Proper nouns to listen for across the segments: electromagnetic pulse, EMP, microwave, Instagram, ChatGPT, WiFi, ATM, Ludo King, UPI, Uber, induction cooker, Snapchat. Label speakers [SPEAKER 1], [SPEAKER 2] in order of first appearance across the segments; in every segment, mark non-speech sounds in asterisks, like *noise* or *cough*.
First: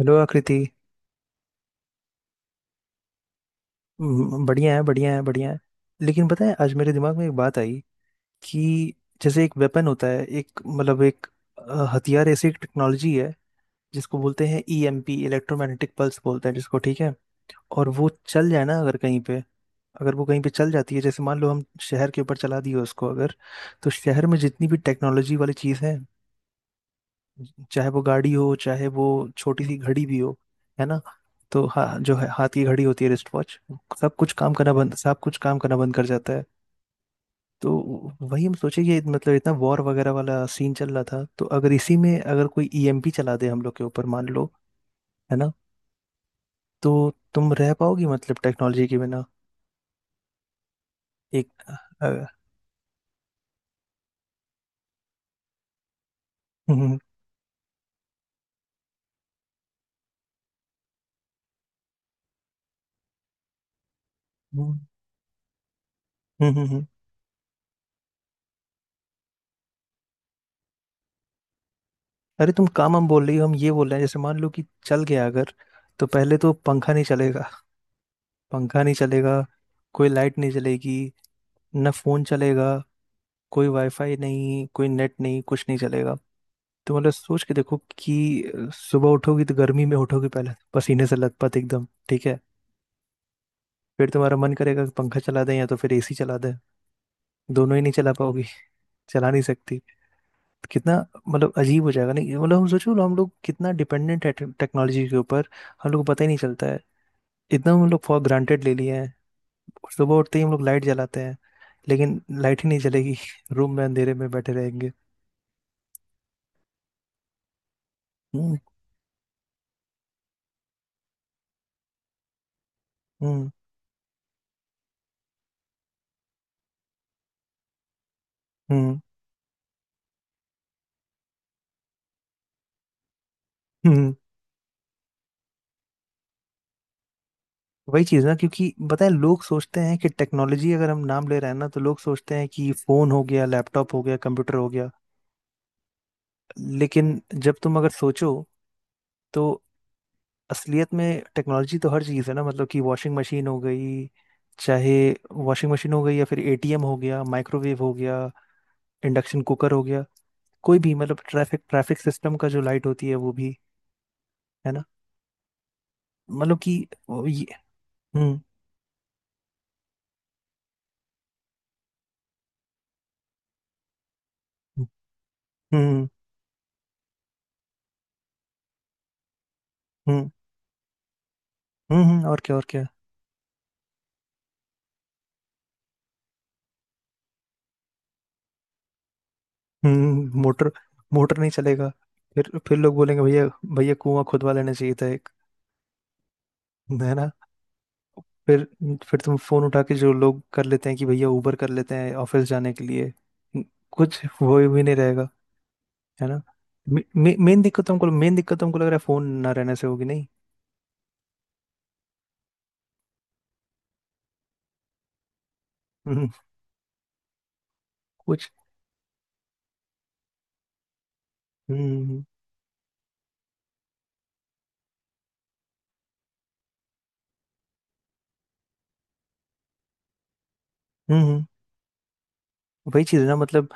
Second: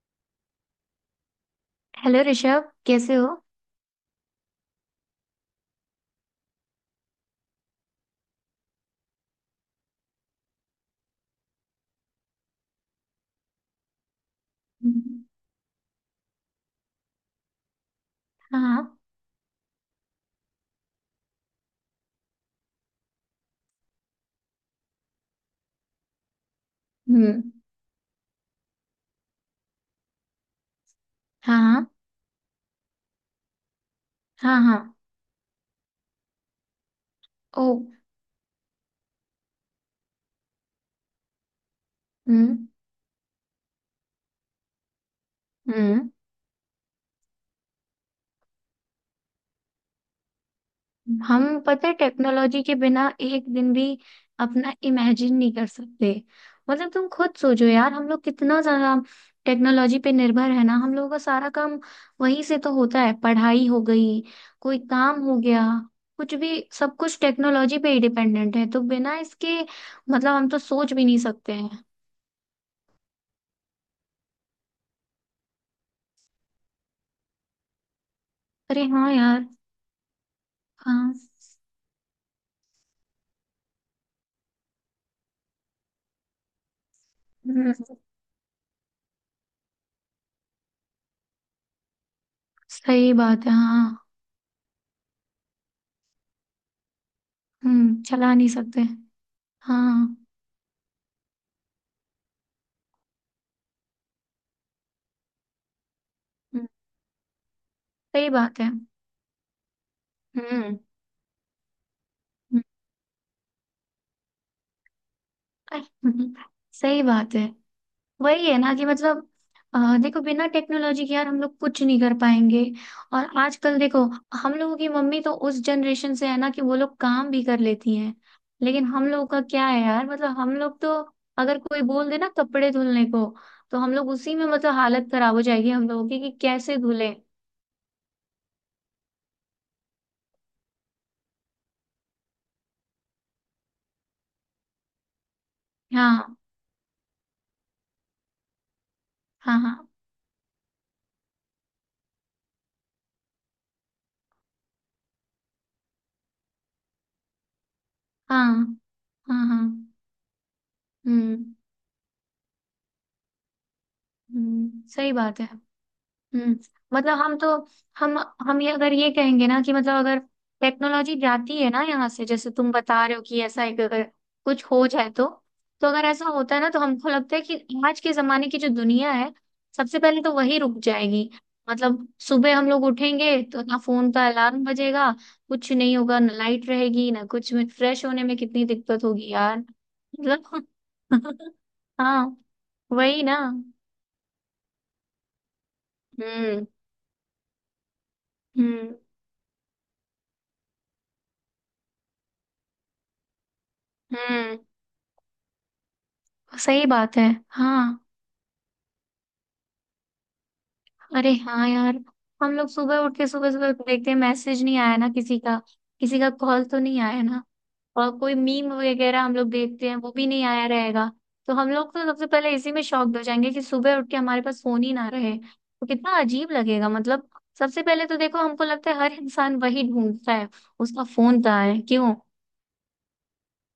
[SPEAKER 1] Hello Akriti.
[SPEAKER 2] Hello Rishabh कैसे हो।
[SPEAKER 1] बढ़िया है, बढ़िया है, बढ़िया है। लेकिन पता है, आज मेरे दिमाग में एक बात आई कि जैसे एक वेपन होता है, एक मतलब एक हथियार, ऐसी एक टेक्नोलॉजी है जिसको बोलते हैं ईएमपी,
[SPEAKER 2] हम्म।
[SPEAKER 1] इलेक्ट्रोमैग्नेटिक पल्स बोलते हैं जिसको, ठीक है? और वो चल
[SPEAKER 2] हाँ
[SPEAKER 1] जाए ना
[SPEAKER 2] हाँ।
[SPEAKER 1] अगर कहीं पे, अगर वो कहीं पे चल जाती है, जैसे मान लो हम शहर के ऊपर चला दिए उसको अगर, तो शहर में जितनी भी टेक्नोलॉजी वाली चीज़ है,
[SPEAKER 2] हम्म।
[SPEAKER 1] चाहे वो गाड़ी हो, चाहे वो छोटी सी घड़ी भी हो, है ना?
[SPEAKER 2] हाँ
[SPEAKER 1] तो
[SPEAKER 2] हाँ।
[SPEAKER 1] हाँ, जो है हाथ की घड़ी होती है, रिस्ट वॉच,
[SPEAKER 2] हाँ हाँ।
[SPEAKER 1] सब कुछ काम करना बंद कर जाता है।
[SPEAKER 2] ओ।
[SPEAKER 1] तो वही हम सोचे, ये मतलब इतना वॉर वगैरह वाला सीन चल रहा था, तो अगर इसी में अगर
[SPEAKER 2] हम्म।
[SPEAKER 1] कोई ईएमपी चला दे हम लोग के ऊपर मान लो, है ना,
[SPEAKER 2] हम्म।
[SPEAKER 1] तो तुम रह पाओगी मतलब टेक्नोलॉजी के बिना? एक
[SPEAKER 2] हम पता है
[SPEAKER 1] अ,
[SPEAKER 2] टेक्नोलॉजी के बिना एक दिन भी अपना इमेजिन नहीं कर सकते। मतलब
[SPEAKER 1] हम्म।
[SPEAKER 2] तुम खुद सोचो यार, हम लोग कितना ज्यादा टेक्नोलॉजी पे निर्भर है ना। हम लोगों का सारा काम वहीं से तो होता है। पढ़ाई हो गई,
[SPEAKER 1] हम्म।
[SPEAKER 2] कोई काम हो गया, कुछ भी,
[SPEAKER 1] हम्म।
[SPEAKER 2] सब कुछ टेक्नोलॉजी पे ही डिपेंडेंट है। तो बिना इसके मतलब हम तो सोच भी नहीं सकते हैं।
[SPEAKER 1] अरे, तुम काम हम बोल रही हो, हम ये बोल रहे हैं, जैसे मान लो कि चल गया अगर, तो पहले तो पंखा नहीं चलेगा, पंखा
[SPEAKER 2] अरे
[SPEAKER 1] नहीं
[SPEAKER 2] हाँ
[SPEAKER 1] चलेगा,
[SPEAKER 2] यार।
[SPEAKER 1] कोई लाइट नहीं चलेगी,
[SPEAKER 2] हाँ।
[SPEAKER 1] ना फोन चलेगा, कोई वाईफाई नहीं, कोई नेट नहीं, कुछ नहीं चलेगा। तो मतलब सोच के
[SPEAKER 2] हम्म।
[SPEAKER 1] देखो कि सुबह उठोगी तो गर्मी में उठोगी, पहले पसीने से लथपथ एकदम, ठीक है?
[SPEAKER 2] सही बात है
[SPEAKER 1] फिर
[SPEAKER 2] हाँ।
[SPEAKER 1] तुम्हारा मन करेगा कि पंखा चला दें या तो फिर एसी चला दें, दोनों ही नहीं
[SPEAKER 2] हम्म,
[SPEAKER 1] चला
[SPEAKER 2] चला
[SPEAKER 1] पाओगी,
[SPEAKER 2] नहीं सकते।
[SPEAKER 1] चला नहीं सकती।
[SPEAKER 2] हाँ।
[SPEAKER 1] तो कितना मतलब अजीब हो जाएगा नहीं, मतलब हम सोचो, हम लोग कितना डिपेंडेंट है टेक्नोलॉजी के ऊपर। हम लोग को पता ही नहीं
[SPEAKER 2] हम्म।
[SPEAKER 1] चलता है, इतना हम लोग फॉर
[SPEAKER 2] सही बात
[SPEAKER 1] ग्रांटेड
[SPEAKER 2] है।
[SPEAKER 1] ले लिए हैं। और सुबह उठते ही हम लोग
[SPEAKER 2] हम्म।
[SPEAKER 1] लाइट जलाते हैं, लेकिन
[SPEAKER 2] हम्म।
[SPEAKER 1] लाइट ही नहीं जलेगी *laughs* रूम में अंधेरे में बैठे रहेंगे।
[SPEAKER 2] अरे, *laughs* सही बात है। वही
[SPEAKER 1] हम्म।
[SPEAKER 2] है ना कि मतलब देखो बिना टेक्नोलॉजी के यार हम लोग कुछ नहीं कर पाएंगे। और
[SPEAKER 1] हम्म।
[SPEAKER 2] आजकल देखो हम लोगों की मम्मी तो उस जनरेशन से है ना कि वो लोग काम भी कर लेती हैं। लेकिन
[SPEAKER 1] हम्म।
[SPEAKER 2] हम लोग का क्या है यार, मतलब हम लोग तो अगर कोई बोल दे ना कपड़े धुलने को तो हम लोग
[SPEAKER 1] हम्म।
[SPEAKER 2] उसी में मतलब हालत खराब हो जाएगी हम लोगों की कि कैसे धुले।
[SPEAKER 1] वही चीज ना, क्योंकि बताए लोग सोचते हैं कि टेक्नोलॉजी अगर हम नाम ले रहे हैं ना, तो लोग सोचते हैं कि फोन हो गया, लैपटॉप हो गया, कंप्यूटर हो गया।
[SPEAKER 2] हाँ
[SPEAKER 1] लेकिन जब तुम अगर सोचो, तो
[SPEAKER 2] हाँ। हाँ
[SPEAKER 1] असलियत में टेक्नोलॉजी तो हर चीज़ है ना, मतलब कि वॉशिंग मशीन हो गई, चाहे वॉशिंग मशीन हो गई या फिर एटीएम हो गया, माइक्रोवेव हो गया,
[SPEAKER 2] हाँ।
[SPEAKER 1] इंडक्शन
[SPEAKER 2] हाँ हाँ।
[SPEAKER 1] कुकर हो गया, कोई भी मतलब,
[SPEAKER 2] हम्म।
[SPEAKER 1] ट्रैफिक ट्रैफिक सिस्टम का जो लाइट होती है वो भी। है ना?
[SPEAKER 2] सही बात है। हम्म।
[SPEAKER 1] मतलब कि
[SPEAKER 2] मतलब
[SPEAKER 1] वो
[SPEAKER 2] हम
[SPEAKER 1] ये,
[SPEAKER 2] तो। हम
[SPEAKER 1] हम्म।
[SPEAKER 2] हम ये अगर ये कहेंगे ना कि मतलब अगर टेक्नोलॉजी जाती है ना यहाँ से, जैसे तुम बता रहे हो कि ऐसा एक अगर कुछ
[SPEAKER 1] हम्म।
[SPEAKER 2] हो जाए तो। तो अगर
[SPEAKER 1] हम्म।
[SPEAKER 2] ऐसा होता है ना तो हमको लगता है कि आज के जमाने की जो दुनिया है सबसे पहले
[SPEAKER 1] हम्म।
[SPEAKER 2] तो वही रुक जाएगी। मतलब
[SPEAKER 1] और क्या,
[SPEAKER 2] सुबह
[SPEAKER 1] और
[SPEAKER 2] हम लोग
[SPEAKER 1] क्या।
[SPEAKER 2] उठेंगे तो ना फोन का अलार्म बजेगा, कुछ नहीं होगा, ना लाइट रहेगी ना कुछ, में फ्रेश होने में कितनी दिक्कत होगी यार।
[SPEAKER 1] हम्म,
[SPEAKER 2] मतलब
[SPEAKER 1] मोटर मोटर नहीं
[SPEAKER 2] *laughs*
[SPEAKER 1] चलेगा।
[SPEAKER 2] हाँ
[SPEAKER 1] फिर लोग बोलेंगे,
[SPEAKER 2] वही ना।
[SPEAKER 1] भैया, भैया कुआं खुदवा लेना चाहिए था एक,
[SPEAKER 2] हम्म।
[SPEAKER 1] है ना? फिर
[SPEAKER 2] हम्म।
[SPEAKER 1] फिर तुम फोन उठा के जो लोग कर लेते हैं कि भैया उबर कर लेते हैं ऑफिस जाने के लिए, कुछ वो
[SPEAKER 2] हम्म
[SPEAKER 1] भी नहीं रहेगा। है ना?
[SPEAKER 2] सही
[SPEAKER 1] मे,
[SPEAKER 2] बात है।
[SPEAKER 1] मे, मेन दिक्कत
[SPEAKER 2] हाँ।
[SPEAKER 1] तुमको मेन दिक्कत तुमको लग रहा है फोन ना रहने से होगी नहीं?
[SPEAKER 2] अरे हाँ यार, हम लोग सुबह उठ के सुबह सुबह देखते हैं, मैसेज नहीं आया ना किसी का, किसी
[SPEAKER 1] हम्म,
[SPEAKER 2] का कॉल तो नहीं आया ना। और कोई
[SPEAKER 1] कुछ,
[SPEAKER 2] मीम वगैरह हम लोग देखते हैं वो भी नहीं आया रहेगा। तो हम
[SPEAKER 1] हम्म,
[SPEAKER 2] लोग तो
[SPEAKER 1] हम्म,
[SPEAKER 2] सबसे पहले इसी में शॉक्ड हो जाएंगे कि सुबह उठ के हमारे पास फोन ही ना रहे तो कितना अजीब लगेगा। मतलब सबसे पहले तो देखो हमको लगता है हर इंसान वही ढूंढता है, उसका
[SPEAKER 1] हम्म,
[SPEAKER 2] फोन
[SPEAKER 1] हम्म,
[SPEAKER 2] कहाँ है क्यों।
[SPEAKER 1] वही चीज है ना मतलब।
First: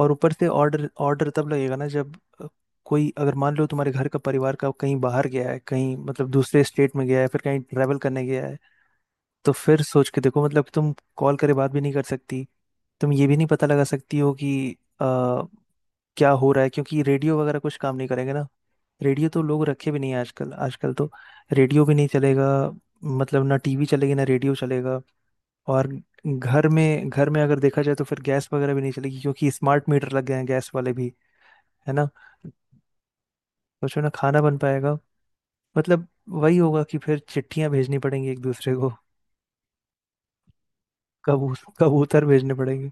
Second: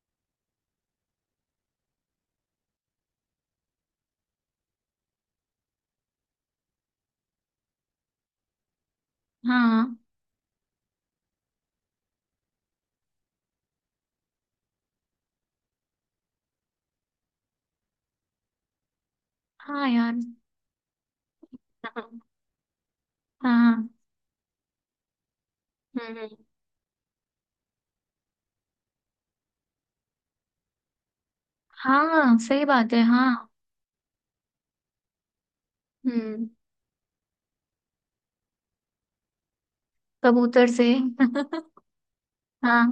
[SPEAKER 1] और ऊपर से, ऑर्डर ऑर्डर तब लगेगा ना जब कोई अगर मान लो तुम्हारे घर का, परिवार का कहीं बाहर गया है, कहीं मतलब दूसरे स्टेट में गया है, फिर कहीं ट्रैवल करने गया है, तो फिर
[SPEAKER 2] हाँ।
[SPEAKER 1] सोच के देखो मतलब, तुम कॉल करे बात भी नहीं कर सकती, तुम ये भी नहीं पता लगा सकती हो कि आ, क्या हो रहा है, क्योंकि रेडियो वगैरह कुछ काम नहीं करेंगे ना। रेडियो तो लोग
[SPEAKER 2] हाँ
[SPEAKER 1] रखे भी नहीं
[SPEAKER 2] यार
[SPEAKER 1] हैं आजकल,
[SPEAKER 2] *laughs*
[SPEAKER 1] आजकल तो रेडियो भी नहीं
[SPEAKER 2] हाँ
[SPEAKER 1] चलेगा। मतलब ना टीवी
[SPEAKER 2] हाँ।
[SPEAKER 1] चलेगी, ना रेडियो चलेगा। और
[SPEAKER 2] हम्म।
[SPEAKER 1] घर में अगर देखा जाए तो फिर गैस वगैरह भी नहीं चलेगी, क्योंकि स्मार्ट मीटर लग गए हैं गैस वाले भी। है ना?
[SPEAKER 2] हाँ सही बात है हाँ।
[SPEAKER 1] सोचो ना खाना बन पाएगा? मतलब
[SPEAKER 2] हम्म,
[SPEAKER 1] वही होगा कि फिर चिट्ठियां भेजनी पड़ेंगी एक दूसरे को।
[SPEAKER 2] कबूतर से
[SPEAKER 1] कबू कबूतर भेजने
[SPEAKER 2] *laughs* हाँ
[SPEAKER 1] पड़ेंगे।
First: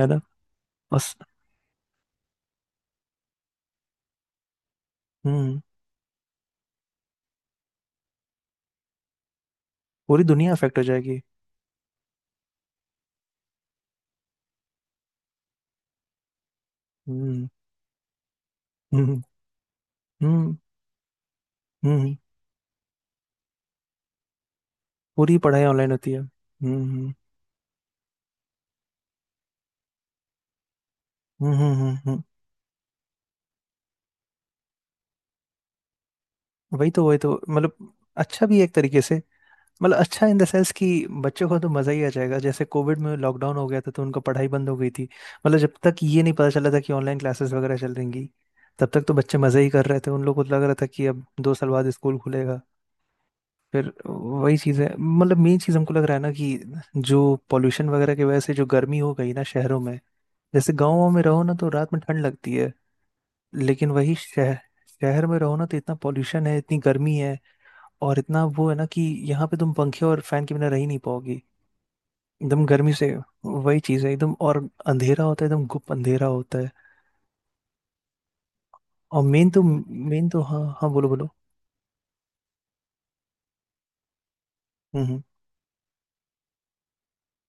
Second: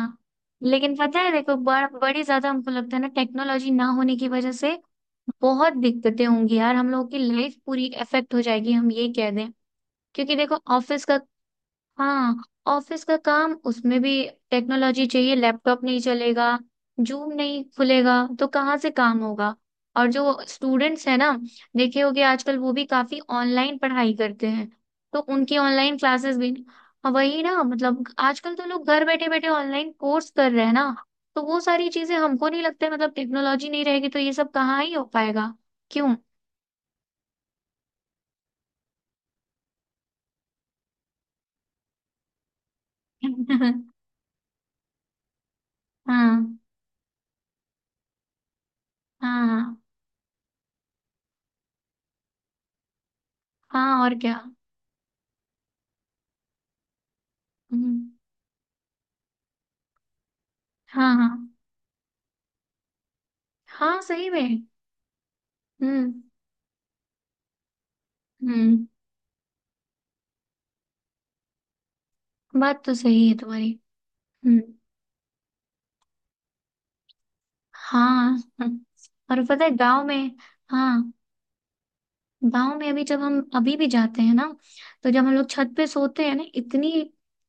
[SPEAKER 1] है ना?
[SPEAKER 2] लेकिन
[SPEAKER 1] बस,
[SPEAKER 2] पता है देखो बड़ी ज्यादा हमको लगता है ना टेक्नोलॉजी ना होने की वजह से
[SPEAKER 1] हम्म,
[SPEAKER 2] बहुत दिक्कतें होंगी यार। हम लोगों की लाइफ पूरी अफेक्ट हो जाएगी हम ये कह दें।
[SPEAKER 1] पूरी
[SPEAKER 2] क्योंकि
[SPEAKER 1] दुनिया
[SPEAKER 2] देखो
[SPEAKER 1] अफेक्ट हो
[SPEAKER 2] ऑफिस का।
[SPEAKER 1] जाएगी।
[SPEAKER 2] हाँ, ऑफिस का काम, उसमें भी टेक्नोलॉजी चाहिए। लैपटॉप नहीं चलेगा, जूम
[SPEAKER 1] हम्म।
[SPEAKER 2] नहीं खुलेगा तो कहाँ से काम
[SPEAKER 1] हम्म।
[SPEAKER 2] होगा। और जो
[SPEAKER 1] हम्म।
[SPEAKER 2] स्टूडेंट्स है ना, देखे
[SPEAKER 1] हम्म।
[SPEAKER 2] होगे आजकल वो भी काफी ऑनलाइन पढ़ाई करते हैं, तो
[SPEAKER 1] पूरी
[SPEAKER 2] उनकी
[SPEAKER 1] पढ़ाई ऑनलाइन
[SPEAKER 2] ऑनलाइन
[SPEAKER 1] होती है।
[SPEAKER 2] क्लासेस भी।
[SPEAKER 1] हम्म। हम्म।
[SPEAKER 2] हाँ, वही ना, मतलब आजकल तो लोग घर बैठे बैठे ऑनलाइन कोर्स कर रहे हैं ना। तो
[SPEAKER 1] हम्म।
[SPEAKER 2] वो
[SPEAKER 1] हम्म।
[SPEAKER 2] सारी चीजें हमको नहीं लगता है, मतलब टेक्नोलॉजी नहीं रहेगी तो ये सब कहाँ ही हो पाएगा। क्यों।
[SPEAKER 1] वही तो, वही तो मतलब, अच्छा भी है एक तरीके से, मतलब अच्छा इन द सेंस कि बच्चों को तो मजा ही आ जाएगा, जैसे कोविड में लॉकडाउन हो गया था
[SPEAKER 2] *laughs*
[SPEAKER 1] तो उनका पढ़ाई बंद हो गई थी, मतलब जब तक ये नहीं पता
[SPEAKER 2] हाँ
[SPEAKER 1] चला था कि ऑनलाइन क्लासेस वगैरह चल रही, तब तक तो बच्चे मजे ही
[SPEAKER 2] हाँ।
[SPEAKER 1] कर रहे थे, उन लोगों को लग रहा था कि अब 2 साल बाद स्कूल खुलेगा। फिर
[SPEAKER 2] हाँ और क्या।
[SPEAKER 1] वही चीज़ है मतलब, मेन चीज़ हमको लग रहा है ना कि जो पॉल्यूशन
[SPEAKER 2] हम्म।
[SPEAKER 1] वगैरह की वजह से जो गर्मी हो गई ना शहरों में, जैसे गाँव
[SPEAKER 2] हाँ
[SPEAKER 1] में रहो ना
[SPEAKER 2] हाँ।
[SPEAKER 1] तो रात में ठंड लगती है, लेकिन
[SPEAKER 2] हाँ
[SPEAKER 1] वही
[SPEAKER 2] सही
[SPEAKER 1] शहर
[SPEAKER 2] में।
[SPEAKER 1] शहर में रहो ना तो इतना
[SPEAKER 2] हम्म।
[SPEAKER 1] पॉल्यूशन है, इतनी गर्मी है, और इतना वो है ना
[SPEAKER 2] हम्म।
[SPEAKER 1] कि यहाँ पे तुम पंखे और फैन के बिना रह ही नहीं पाओगे, एकदम
[SPEAKER 2] बात
[SPEAKER 1] गर्मी
[SPEAKER 2] तो
[SPEAKER 1] से।
[SPEAKER 2] सही है तुम्हारी।
[SPEAKER 1] वही चीज है एकदम,
[SPEAKER 2] हम्म।
[SPEAKER 1] और अंधेरा होता है एकदम, गुप अंधेरा होता है,
[SPEAKER 2] हाँ। हम्म,
[SPEAKER 1] और
[SPEAKER 2] और
[SPEAKER 1] मेन तो
[SPEAKER 2] पता है गांव
[SPEAKER 1] मेन
[SPEAKER 2] में।
[SPEAKER 1] तो हाँ हाँ, बोलो
[SPEAKER 2] हाँ,
[SPEAKER 1] बोलो।
[SPEAKER 2] गांव में अभी जब हम अभी भी जाते हैं ना
[SPEAKER 1] हम्म,
[SPEAKER 2] तो जब हम लोग छत पे सोते हैं ना इतनी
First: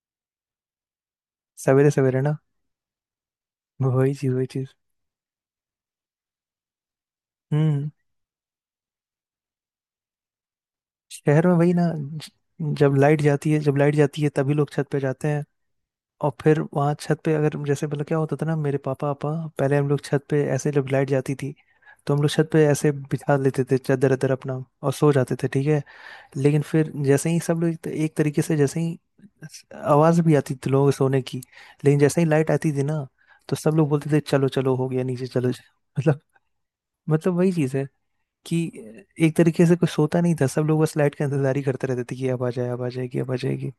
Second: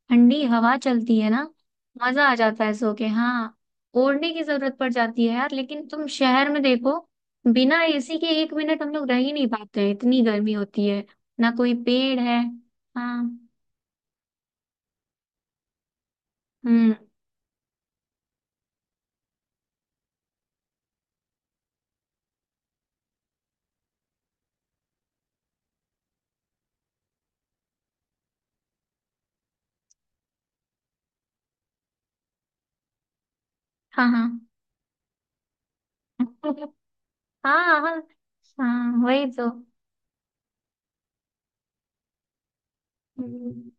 [SPEAKER 2] ठंडी हवा चलती है ना,
[SPEAKER 1] सवेरे सवेरे
[SPEAKER 2] मजा
[SPEAKER 1] ना,
[SPEAKER 2] आ जाता है सो के हाँ।
[SPEAKER 1] वही
[SPEAKER 2] ओढ़ने
[SPEAKER 1] चीज,
[SPEAKER 2] की
[SPEAKER 1] वही चीज।
[SPEAKER 2] जरूरत पड़ जाती है यार, लेकिन तुम शहर में देखो
[SPEAKER 1] हम्म,
[SPEAKER 2] बिना एसी के एक मिनट हम लोग रह ही नहीं पाते हैं, इतनी गर्मी होती है,
[SPEAKER 1] शहर
[SPEAKER 2] ना
[SPEAKER 1] में वही
[SPEAKER 2] कोई
[SPEAKER 1] ना,
[SPEAKER 2] पेड़ है।
[SPEAKER 1] जब लाइट
[SPEAKER 2] हाँ।
[SPEAKER 1] जाती है जब लाइट जाती है तभी लोग छत पे जाते हैं। और फिर वहाँ
[SPEAKER 2] हम्म।
[SPEAKER 1] छत पे अगर, जैसे मतलब क्या होता था ना, मेरे पापा पापा पहले, हम लोग छत पे ऐसे जब लाइट जाती थी, तो हम लोग छत पे ऐसे बिछा लेते थे चादर अदर अपना, और सो जाते थे, ठीक है। लेकिन फिर जैसे ही सब लोग एक तरीके से, जैसे ही आवाज भी आती थी लोगों के सोने की, लेकिन जैसे ही लाइट आती थी ना, तो सब लोग बोलते थे,
[SPEAKER 2] हाँ
[SPEAKER 1] चलो चलो, हो गया, नीचे चलो मतलब।
[SPEAKER 2] हाँ
[SPEAKER 1] मतलब
[SPEAKER 2] *laughs*
[SPEAKER 1] वही चीज
[SPEAKER 2] हाँ
[SPEAKER 1] है
[SPEAKER 2] हाँ।
[SPEAKER 1] कि
[SPEAKER 2] हाँ वही
[SPEAKER 1] एक
[SPEAKER 2] तो।
[SPEAKER 1] तरीके से कोई सोता नहीं था, सब लोग बस लाइट का इंतजार ही करते रहते थे कि अब आ जाए, अब आ जाएगी, अब आ जाएगी।
[SPEAKER 2] हम्म।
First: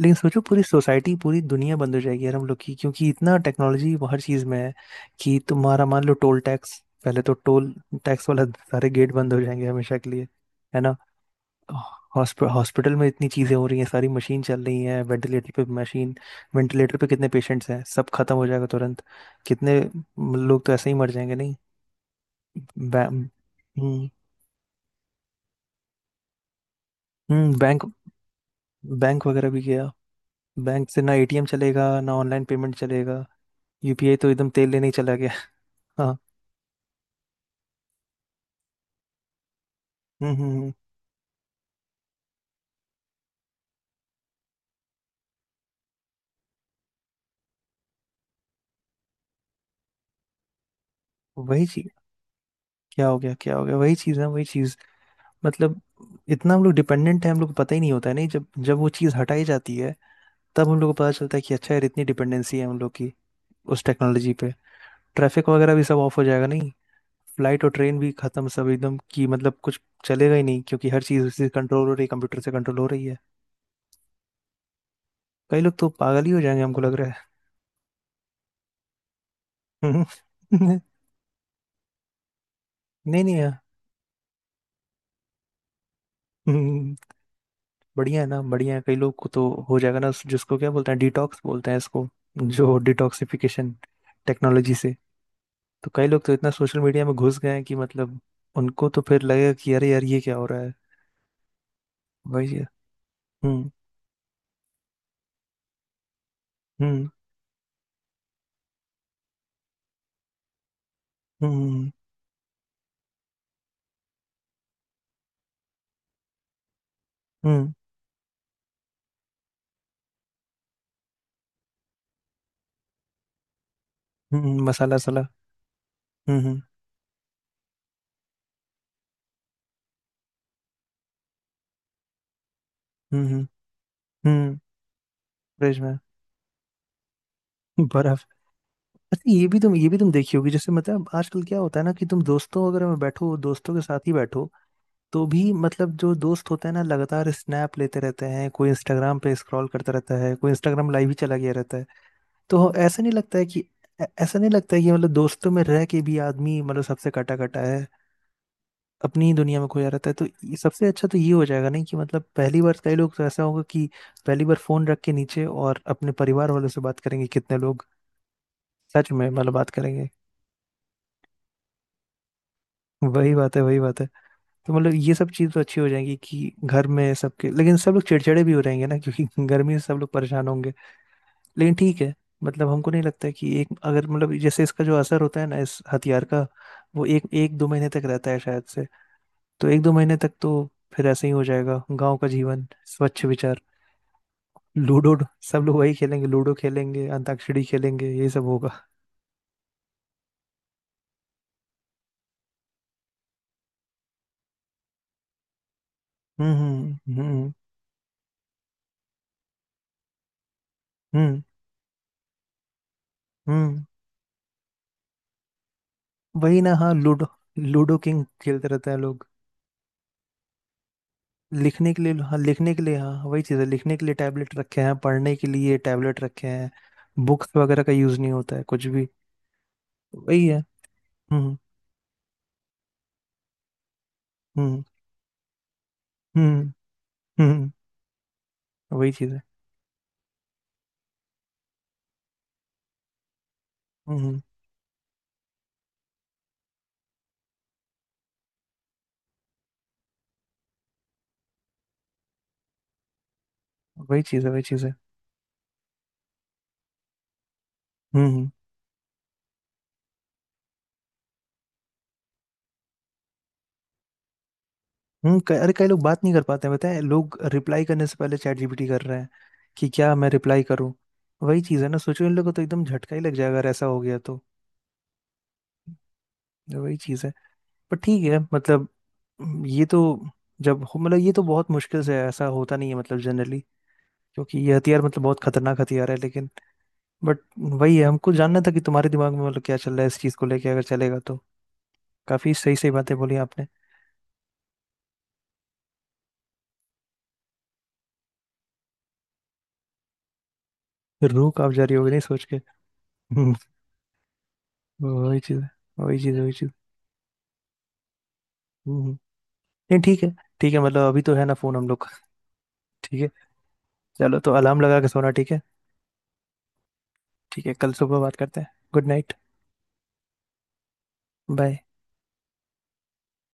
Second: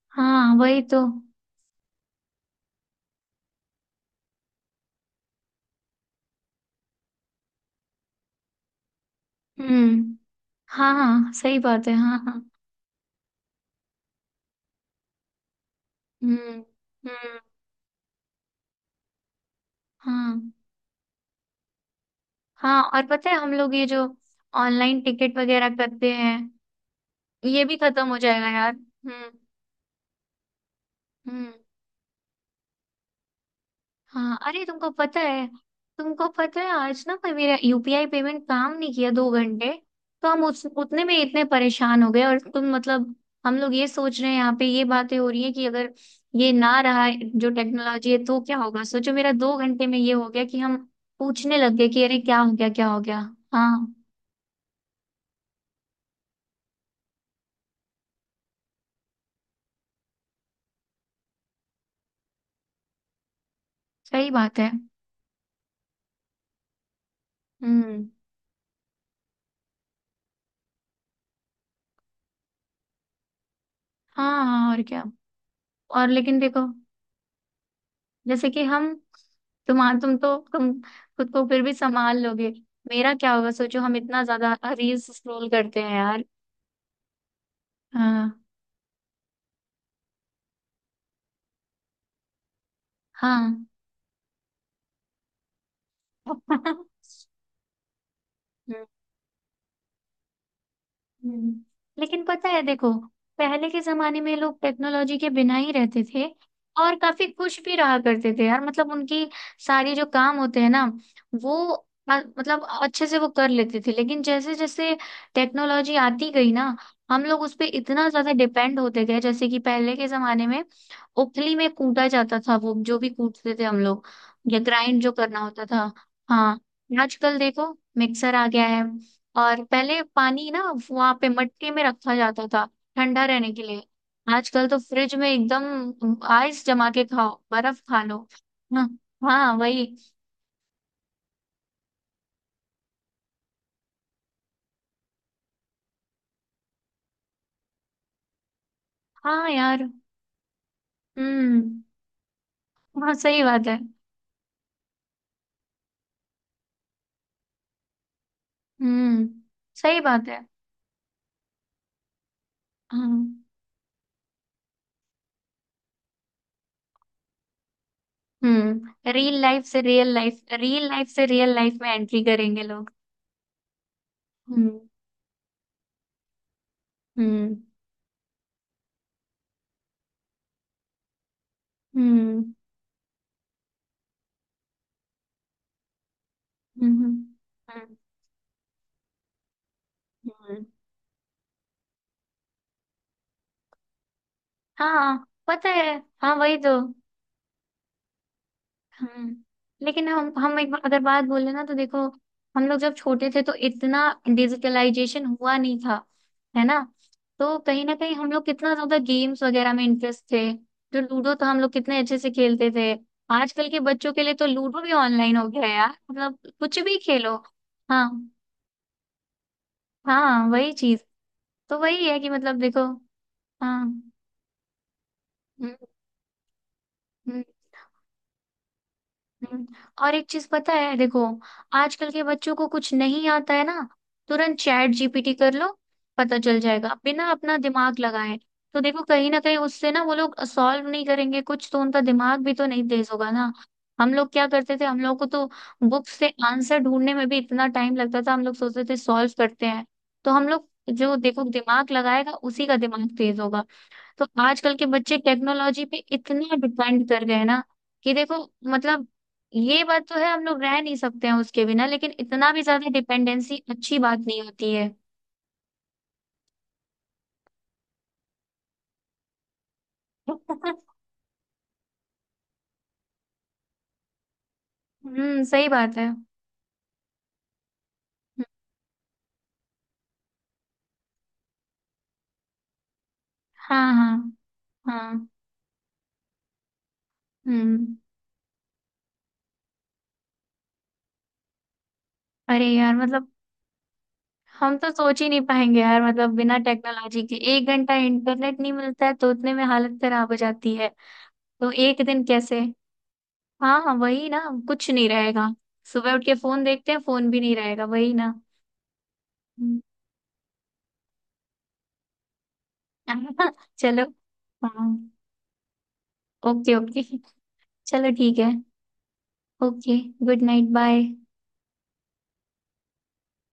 [SPEAKER 1] लेकिन सोचो
[SPEAKER 2] हाँ
[SPEAKER 1] पूरी
[SPEAKER 2] वही तो।
[SPEAKER 1] सोसाइटी, पूरी दुनिया बंद हो जाएगी यार हम लोग की, क्योंकि इतना टेक्नोलॉजी हर चीज में है कि तुम्हारा मान लो टोल टैक्स, पहले तो टोल टैक्स वाला सारे गेट बंद हो जाएंगे हमेशा के
[SPEAKER 2] हम्म।
[SPEAKER 1] लिए। है
[SPEAKER 2] हाँ
[SPEAKER 1] ना?
[SPEAKER 2] हाँ सही बात है हाँ हाँ।
[SPEAKER 1] हॉस्पिटल हॉस्पिटल में इतनी चीजें हो रही हैं, सारी मशीन चल रही है वेंटिलेटर पे, मशीन,
[SPEAKER 2] हम्म।
[SPEAKER 1] वेंटिलेटर पे कितने
[SPEAKER 2] हम्म।
[SPEAKER 1] पेशेंट्स हैं, सब खत्म हो जाएगा तुरंत। कितने
[SPEAKER 2] हाँ
[SPEAKER 1] लोग तो ऐसे ही मर जाएंगे नहीं?
[SPEAKER 2] हाँ। और पता है हम लोग ये जो
[SPEAKER 1] हम्म,
[SPEAKER 2] ऑनलाइन टिकट वगैरह करते हैं ये भी
[SPEAKER 1] बैंक
[SPEAKER 2] खत्म हो जाएगा यार।
[SPEAKER 1] बैंक
[SPEAKER 2] हम्म।
[SPEAKER 1] वगैरह भी गया। बैंक से ना एटीएम
[SPEAKER 2] हम्म।
[SPEAKER 1] चलेगा, ना ऑनलाइन पेमेंट चलेगा, यूपीआई तो
[SPEAKER 2] हाँ
[SPEAKER 1] एकदम
[SPEAKER 2] अरे
[SPEAKER 1] तेल लेने
[SPEAKER 2] तुमको
[SPEAKER 1] ही चला
[SPEAKER 2] पता
[SPEAKER 1] गया।
[SPEAKER 2] है,
[SPEAKER 1] *laughs* हाँ।
[SPEAKER 2] तुमको पता है आज ना कोई मेरा यूपीआई पेमेंट काम नहीं किया दो घंटे। तो
[SPEAKER 1] हम्म,
[SPEAKER 2] हम
[SPEAKER 1] हम्म,
[SPEAKER 2] उस उतने में इतने परेशान हो गए, और तुम मतलब, हम लोग ये सोच रहे हैं यहाँ पे, ये बातें हो रही है कि अगर ये ना रहा जो टेक्नोलॉजी है तो क्या होगा। सोचो मेरा दो घंटे में ये हो गया कि हम पूछने
[SPEAKER 1] वही
[SPEAKER 2] लग गए
[SPEAKER 1] चीज,
[SPEAKER 2] कि अरे क्या हो गया क्या हो
[SPEAKER 1] क्या हो
[SPEAKER 2] गया।
[SPEAKER 1] गया, क्या हो गया,
[SPEAKER 2] हाँ।
[SPEAKER 1] वही चीज है, वही चीज। मतलब इतना हम लोग डिपेंडेंट है, हम लोग को पता ही नहीं होता है नहीं, जब जब वो चीज हटाई जाती है, तब हम लोग को पता चलता है कि अच्छा यार इतनी डिपेंडेंसी है हम लोग की उस
[SPEAKER 2] सही
[SPEAKER 1] टेक्नोलॉजी पे।
[SPEAKER 2] बात है
[SPEAKER 1] ट्रैफिक वगैरह भी सब ऑफ हो जाएगा नहीं, फ्लाइट और ट्रेन
[SPEAKER 2] हम्म।
[SPEAKER 1] भी खत्म, सब एकदम की मतलब कुछ चलेगा ही नहीं, क्योंकि हर चीज़ उसी कंट्रोल हो रही है, कंप्यूटर से कंट्रोल हो रही है।
[SPEAKER 2] हाँ हाँ और क्या।
[SPEAKER 1] कई लोग तो
[SPEAKER 2] और
[SPEAKER 1] पागल ही
[SPEAKER 2] लेकिन
[SPEAKER 1] हो जाएंगे
[SPEAKER 2] देखो,
[SPEAKER 1] हमको लग रहा
[SPEAKER 2] जैसे कि हम,
[SPEAKER 1] है। *laughs*
[SPEAKER 2] तुम खुद को फिर भी संभाल लोगे। मेरा
[SPEAKER 1] नहीं
[SPEAKER 2] क्या
[SPEAKER 1] नहीं
[SPEAKER 2] होगा
[SPEAKER 1] यार,
[SPEAKER 2] सोचो, हम इतना ज्यादा रील्स स्क्रॉल करते हैं यार।
[SPEAKER 1] हम्म, *laughs* बढ़िया है
[SPEAKER 2] हाँ
[SPEAKER 1] ना, बढ़िया है। कई लोग को तो हो जाएगा ना, जिसको क्या बोलते हैं, डिटॉक्स बोलते हैं इसको, जो
[SPEAKER 2] हाँ।
[SPEAKER 1] डिटॉक्सिफिकेशन टेक्नोलॉजी से, तो कई लोग
[SPEAKER 2] *laughs*
[SPEAKER 1] तो इतना सोशल
[SPEAKER 2] हम्म।
[SPEAKER 1] मीडिया में घुस गए हैं कि मतलब उनको तो फिर लगेगा कि अरे यार ये क्या हो रहा है।
[SPEAKER 2] हम्म, लेकिन
[SPEAKER 1] वही
[SPEAKER 2] पता है
[SPEAKER 1] है।
[SPEAKER 2] देखो पहले
[SPEAKER 1] हम्म।
[SPEAKER 2] के जमाने में लोग टेक्नोलॉजी के बिना ही रहते थे और
[SPEAKER 1] हम्म।
[SPEAKER 2] काफी खुश भी रहा करते थे यार। मतलब उनकी सारी जो काम होते हैं ना वो
[SPEAKER 1] हम्म।
[SPEAKER 2] मतलब अच्छे से वो कर लेते थे। लेकिन जैसे जैसे टेक्नोलॉजी आती गई ना, हम लोग
[SPEAKER 1] हम्म।
[SPEAKER 2] उस पे
[SPEAKER 1] हम्म।
[SPEAKER 2] इतना ज्यादा डिपेंड होते गए। जैसे कि पहले के जमाने में उखली में कूटा जाता था, वो जो भी कूटते थे हम लोग, या
[SPEAKER 1] मसाला
[SPEAKER 2] ग्राइंड जो
[SPEAKER 1] सला
[SPEAKER 2] करना होता था।
[SPEAKER 1] हम्म,
[SPEAKER 2] हाँ।
[SPEAKER 1] हम्म,
[SPEAKER 2] आजकल देखो मिक्सर आ गया है। और पहले पानी ना वहां पे मटके में रखा जाता था
[SPEAKER 1] हम्म,
[SPEAKER 2] ठंडा
[SPEAKER 1] हम्म,
[SPEAKER 2] रहने के लिए,
[SPEAKER 1] हम्म,
[SPEAKER 2] आजकल तो फ्रिज में
[SPEAKER 1] फ्रिज में
[SPEAKER 2] एकदम आइस जमा के खाओ बर्फ खा
[SPEAKER 1] बर्फ।
[SPEAKER 2] लो। हाँ।
[SPEAKER 1] अच्छा, ये
[SPEAKER 2] हाँ
[SPEAKER 1] भी तुम
[SPEAKER 2] वही।
[SPEAKER 1] ये भी तुम देखी होगी, जैसे मतलब आजकल क्या होता है ना कि तुम दोस्तों अगर में बैठो, दोस्तों के साथ ही बैठो, तो भी मतलब जो दोस्त होते हैं ना, लगातार स्नैप लेते रहते हैं, कोई इंस्टाग्राम पे
[SPEAKER 2] हाँ
[SPEAKER 1] स्क्रॉल
[SPEAKER 2] यार।
[SPEAKER 1] करता रहता है, कोई इंस्टाग्राम लाइव ही चला गया रहता
[SPEAKER 2] हम्म।
[SPEAKER 1] है। तो
[SPEAKER 2] हाँ सही बात है।
[SPEAKER 1] ऐसा नहीं लगता है कि मतलब दोस्तों में रह के भी आदमी मतलब सबसे कटा कटा है, अपनी
[SPEAKER 2] हम्म
[SPEAKER 1] ही दुनिया में खोया
[SPEAKER 2] सही
[SPEAKER 1] रहता है। तो
[SPEAKER 2] बात है।
[SPEAKER 1] सबसे अच्छा तो ये हो जाएगा नहीं कि मतलब पहली बार, कई लोग तो
[SPEAKER 2] हाँ।
[SPEAKER 1] ऐसा होगा कि पहली बार फोन रख के नीचे और अपने परिवार वालों से बात करेंगे कितने लोग, सच
[SPEAKER 2] हम्म,
[SPEAKER 1] में
[SPEAKER 2] रियल
[SPEAKER 1] मतलब
[SPEAKER 2] लाइफ
[SPEAKER 1] बात
[SPEAKER 2] से
[SPEAKER 1] करेंगे।
[SPEAKER 2] रियल लाइफ, रियल लाइफ से रियल लाइफ में एंट्री करेंगे लोग।
[SPEAKER 1] वही बात है, वही बात है। तो
[SPEAKER 2] हम्म।
[SPEAKER 1] मतलब ये सब चीज़ तो अच्छी हो जाएंगी कि घर में सबके,
[SPEAKER 2] हम्म।
[SPEAKER 1] लेकिन सब लोग चिड़चिड़े भी हो रहेंगे ना, क्योंकि *laughs* गर्मी से सब लोग परेशान होंगे। लेकिन ठीक है
[SPEAKER 2] हम्म।
[SPEAKER 1] मतलब, हमको नहीं लगता है कि एक, अगर मतलब जैसे इसका जो असर होता है ना इस हथियार का,
[SPEAKER 2] हम्म।
[SPEAKER 1] वो
[SPEAKER 2] हम्म।
[SPEAKER 1] एक एक दो महीने
[SPEAKER 2] हम्म।
[SPEAKER 1] तक रहता है शायद से। तो एक दो महीने तक
[SPEAKER 2] हम्म।
[SPEAKER 1] तो फिर ऐसे ही हो जाएगा गांव का जीवन, स्वच्छ विचार, लूडो।
[SPEAKER 2] हाँ
[SPEAKER 1] सब
[SPEAKER 2] पता
[SPEAKER 1] लोग वही
[SPEAKER 2] है।
[SPEAKER 1] खेलेंगे,
[SPEAKER 2] हाँ
[SPEAKER 1] लूडो
[SPEAKER 2] वही तो।
[SPEAKER 1] खेलेंगे, अंताक्षरी खेलेंगे, यही सब होगा।
[SPEAKER 2] हम्म। लेकिन हम एक बार अगर बात बोले ना तो देखो हम लोग जब छोटे थे तो इतना डिजिटलाइजेशन हुआ नहीं था,
[SPEAKER 1] हम्म।
[SPEAKER 2] है ना।
[SPEAKER 1] हम्म। हम्म।
[SPEAKER 2] तो कहीं ना कहीं हम लोग कितना ज्यादा गेम्स वगैरह में इंटरेस्ट थे। जो लूडो
[SPEAKER 1] हम्म।
[SPEAKER 2] तो हम लोग कितने अच्छे से खेलते थे। आजकल के
[SPEAKER 1] हम्म।
[SPEAKER 2] बच्चों के लिए तो लूडो भी ऑनलाइन हो गया है यार, मतलब
[SPEAKER 1] वही ना,
[SPEAKER 2] कुछ
[SPEAKER 1] हाँ,
[SPEAKER 2] भी
[SPEAKER 1] लूडो
[SPEAKER 2] खेलो।
[SPEAKER 1] लूडो
[SPEAKER 2] हाँ।
[SPEAKER 1] किंग खेलते रहते हैं लोग।
[SPEAKER 2] हाँ वही चीज। तो
[SPEAKER 1] लिखने के
[SPEAKER 2] वही
[SPEAKER 1] लिए,
[SPEAKER 2] है कि
[SPEAKER 1] हाँ,
[SPEAKER 2] मतलब
[SPEAKER 1] लिखने के
[SPEAKER 2] देखो।
[SPEAKER 1] लिए हाँ वही चीज़ है,
[SPEAKER 2] हाँ।
[SPEAKER 1] लिखने के लिए टैबलेट रखे हैं, पढ़ने के लिए
[SPEAKER 2] हम्म।
[SPEAKER 1] टैबलेट रखे हैं,
[SPEAKER 2] हम्म।
[SPEAKER 1] बुक्स वगैरह का यूज नहीं होता है कुछ भी,
[SPEAKER 2] हम्म, और एक
[SPEAKER 1] वही
[SPEAKER 2] चीज
[SPEAKER 1] है।
[SPEAKER 2] पता है देखो
[SPEAKER 1] हम्म।
[SPEAKER 2] आजकल के बच्चों को कुछ नहीं आता है ना, तुरंत
[SPEAKER 1] हम्म।
[SPEAKER 2] चैट जीपीटी कर लो, पता चल
[SPEAKER 1] हम्म।
[SPEAKER 2] जाएगा बिना अपना
[SPEAKER 1] हम्म।
[SPEAKER 2] दिमाग लगाए। तो देखो
[SPEAKER 1] वही
[SPEAKER 2] कहीं
[SPEAKER 1] चीज़
[SPEAKER 2] ना
[SPEAKER 1] है,
[SPEAKER 2] कहीं उससे ना वो लोग सॉल्व नहीं करेंगे कुछ तो उनका दिमाग भी तो नहीं तेज होगा ना। हम लोग
[SPEAKER 1] हम्म,
[SPEAKER 2] क्या करते थे, हम लोग को तो बुक से आंसर ढूंढने में भी इतना टाइम लगता था, हम लोग सोचते थे सॉल्व करते हैं। तो हम लोग जो देखो दिमाग लगाएगा उसी का दिमाग तेज होगा।
[SPEAKER 1] वही
[SPEAKER 2] तो
[SPEAKER 1] चीज़ है, वही
[SPEAKER 2] आजकल
[SPEAKER 1] चीज़
[SPEAKER 2] के
[SPEAKER 1] है।
[SPEAKER 2] बच्चे टेक्नोलॉजी पे इतना डिपेंड कर गए हैं ना, कि देखो
[SPEAKER 1] हम्म,
[SPEAKER 2] मतलब ये बात तो है, हम लोग रह नहीं सकते हैं उसके बिना, लेकिन इतना भी ज्यादा डिपेंडेंसी अच्छी बात नहीं होती है।
[SPEAKER 1] हम्म, अरे कई लोग बात नहीं कर पाते हैं, बताए लोग रिप्लाई करने से पहले चैट जीपीटी कर रहे हैं कि क्या मैं रिप्लाई करूं।
[SPEAKER 2] *laughs*
[SPEAKER 1] वही चीज़ है ना, सोचो इन लोगों को तो एकदम झटका ही लग जाएगा अगर ऐसा हो गया तो।
[SPEAKER 2] सही बात है।
[SPEAKER 1] वही चीज़ है। पर ठीक है मतलब, ये तो, मतलब ये तो बहुत मुश्किल से है, ऐसा होता नहीं है मतलब जनरली,
[SPEAKER 2] हाँ हाँ
[SPEAKER 1] क्योंकि ये हथियार मतलब
[SPEAKER 2] हाँ।
[SPEAKER 1] बहुत खतरनाक हथियार है, लेकिन, बट
[SPEAKER 2] हम्म।
[SPEAKER 1] वही है, हमको जानना था कि तुम्हारे दिमाग में मतलब क्या चल रहा है इस चीज़ को लेके, अगर चलेगा तो। काफ़ी
[SPEAKER 2] अरे
[SPEAKER 1] सही सही
[SPEAKER 2] यार
[SPEAKER 1] बातें
[SPEAKER 2] मतलब
[SPEAKER 1] बोली आपने।
[SPEAKER 2] हम तो सोच ही नहीं पाएंगे यार, मतलब बिना टेक्नोलॉजी के एक घंटा इंटरनेट नहीं मिलता है तो उतने में हालत खराब हो जाती है।
[SPEAKER 1] रूह कांप
[SPEAKER 2] तो
[SPEAKER 1] जा रही
[SPEAKER 2] एक
[SPEAKER 1] होगी नहीं
[SPEAKER 2] दिन
[SPEAKER 1] सोच के। *laughs*
[SPEAKER 2] कैसे।
[SPEAKER 1] हम्म,
[SPEAKER 2] हाँ हाँ वही ना, कुछ नहीं
[SPEAKER 1] वही
[SPEAKER 2] रहेगा।
[SPEAKER 1] चीज़ है,
[SPEAKER 2] सुबह
[SPEAKER 1] वही
[SPEAKER 2] उठ के
[SPEAKER 1] चीज़ है, वही
[SPEAKER 2] फोन
[SPEAKER 1] चीज़।
[SPEAKER 2] देखते हैं, फोन भी नहीं रहेगा वही ना।
[SPEAKER 1] हम्म,
[SPEAKER 2] *laughs* हम्म।
[SPEAKER 1] नहीं, ठीक है, ठीक है मतलब, अभी तो है ना फोन हम लोग का, ठीक है।
[SPEAKER 2] हाँ, चलो।
[SPEAKER 1] चलो, तो अलार्म लगा के
[SPEAKER 2] हाँ।
[SPEAKER 1] सोना, ठीक है।
[SPEAKER 2] Okay okay.
[SPEAKER 1] ठीक है, कल
[SPEAKER 2] चलो
[SPEAKER 1] सुबह बात
[SPEAKER 2] ठीक है।
[SPEAKER 1] करते हैं। Good night.
[SPEAKER 2] Okay. Good night bye.
[SPEAKER 1] Bye.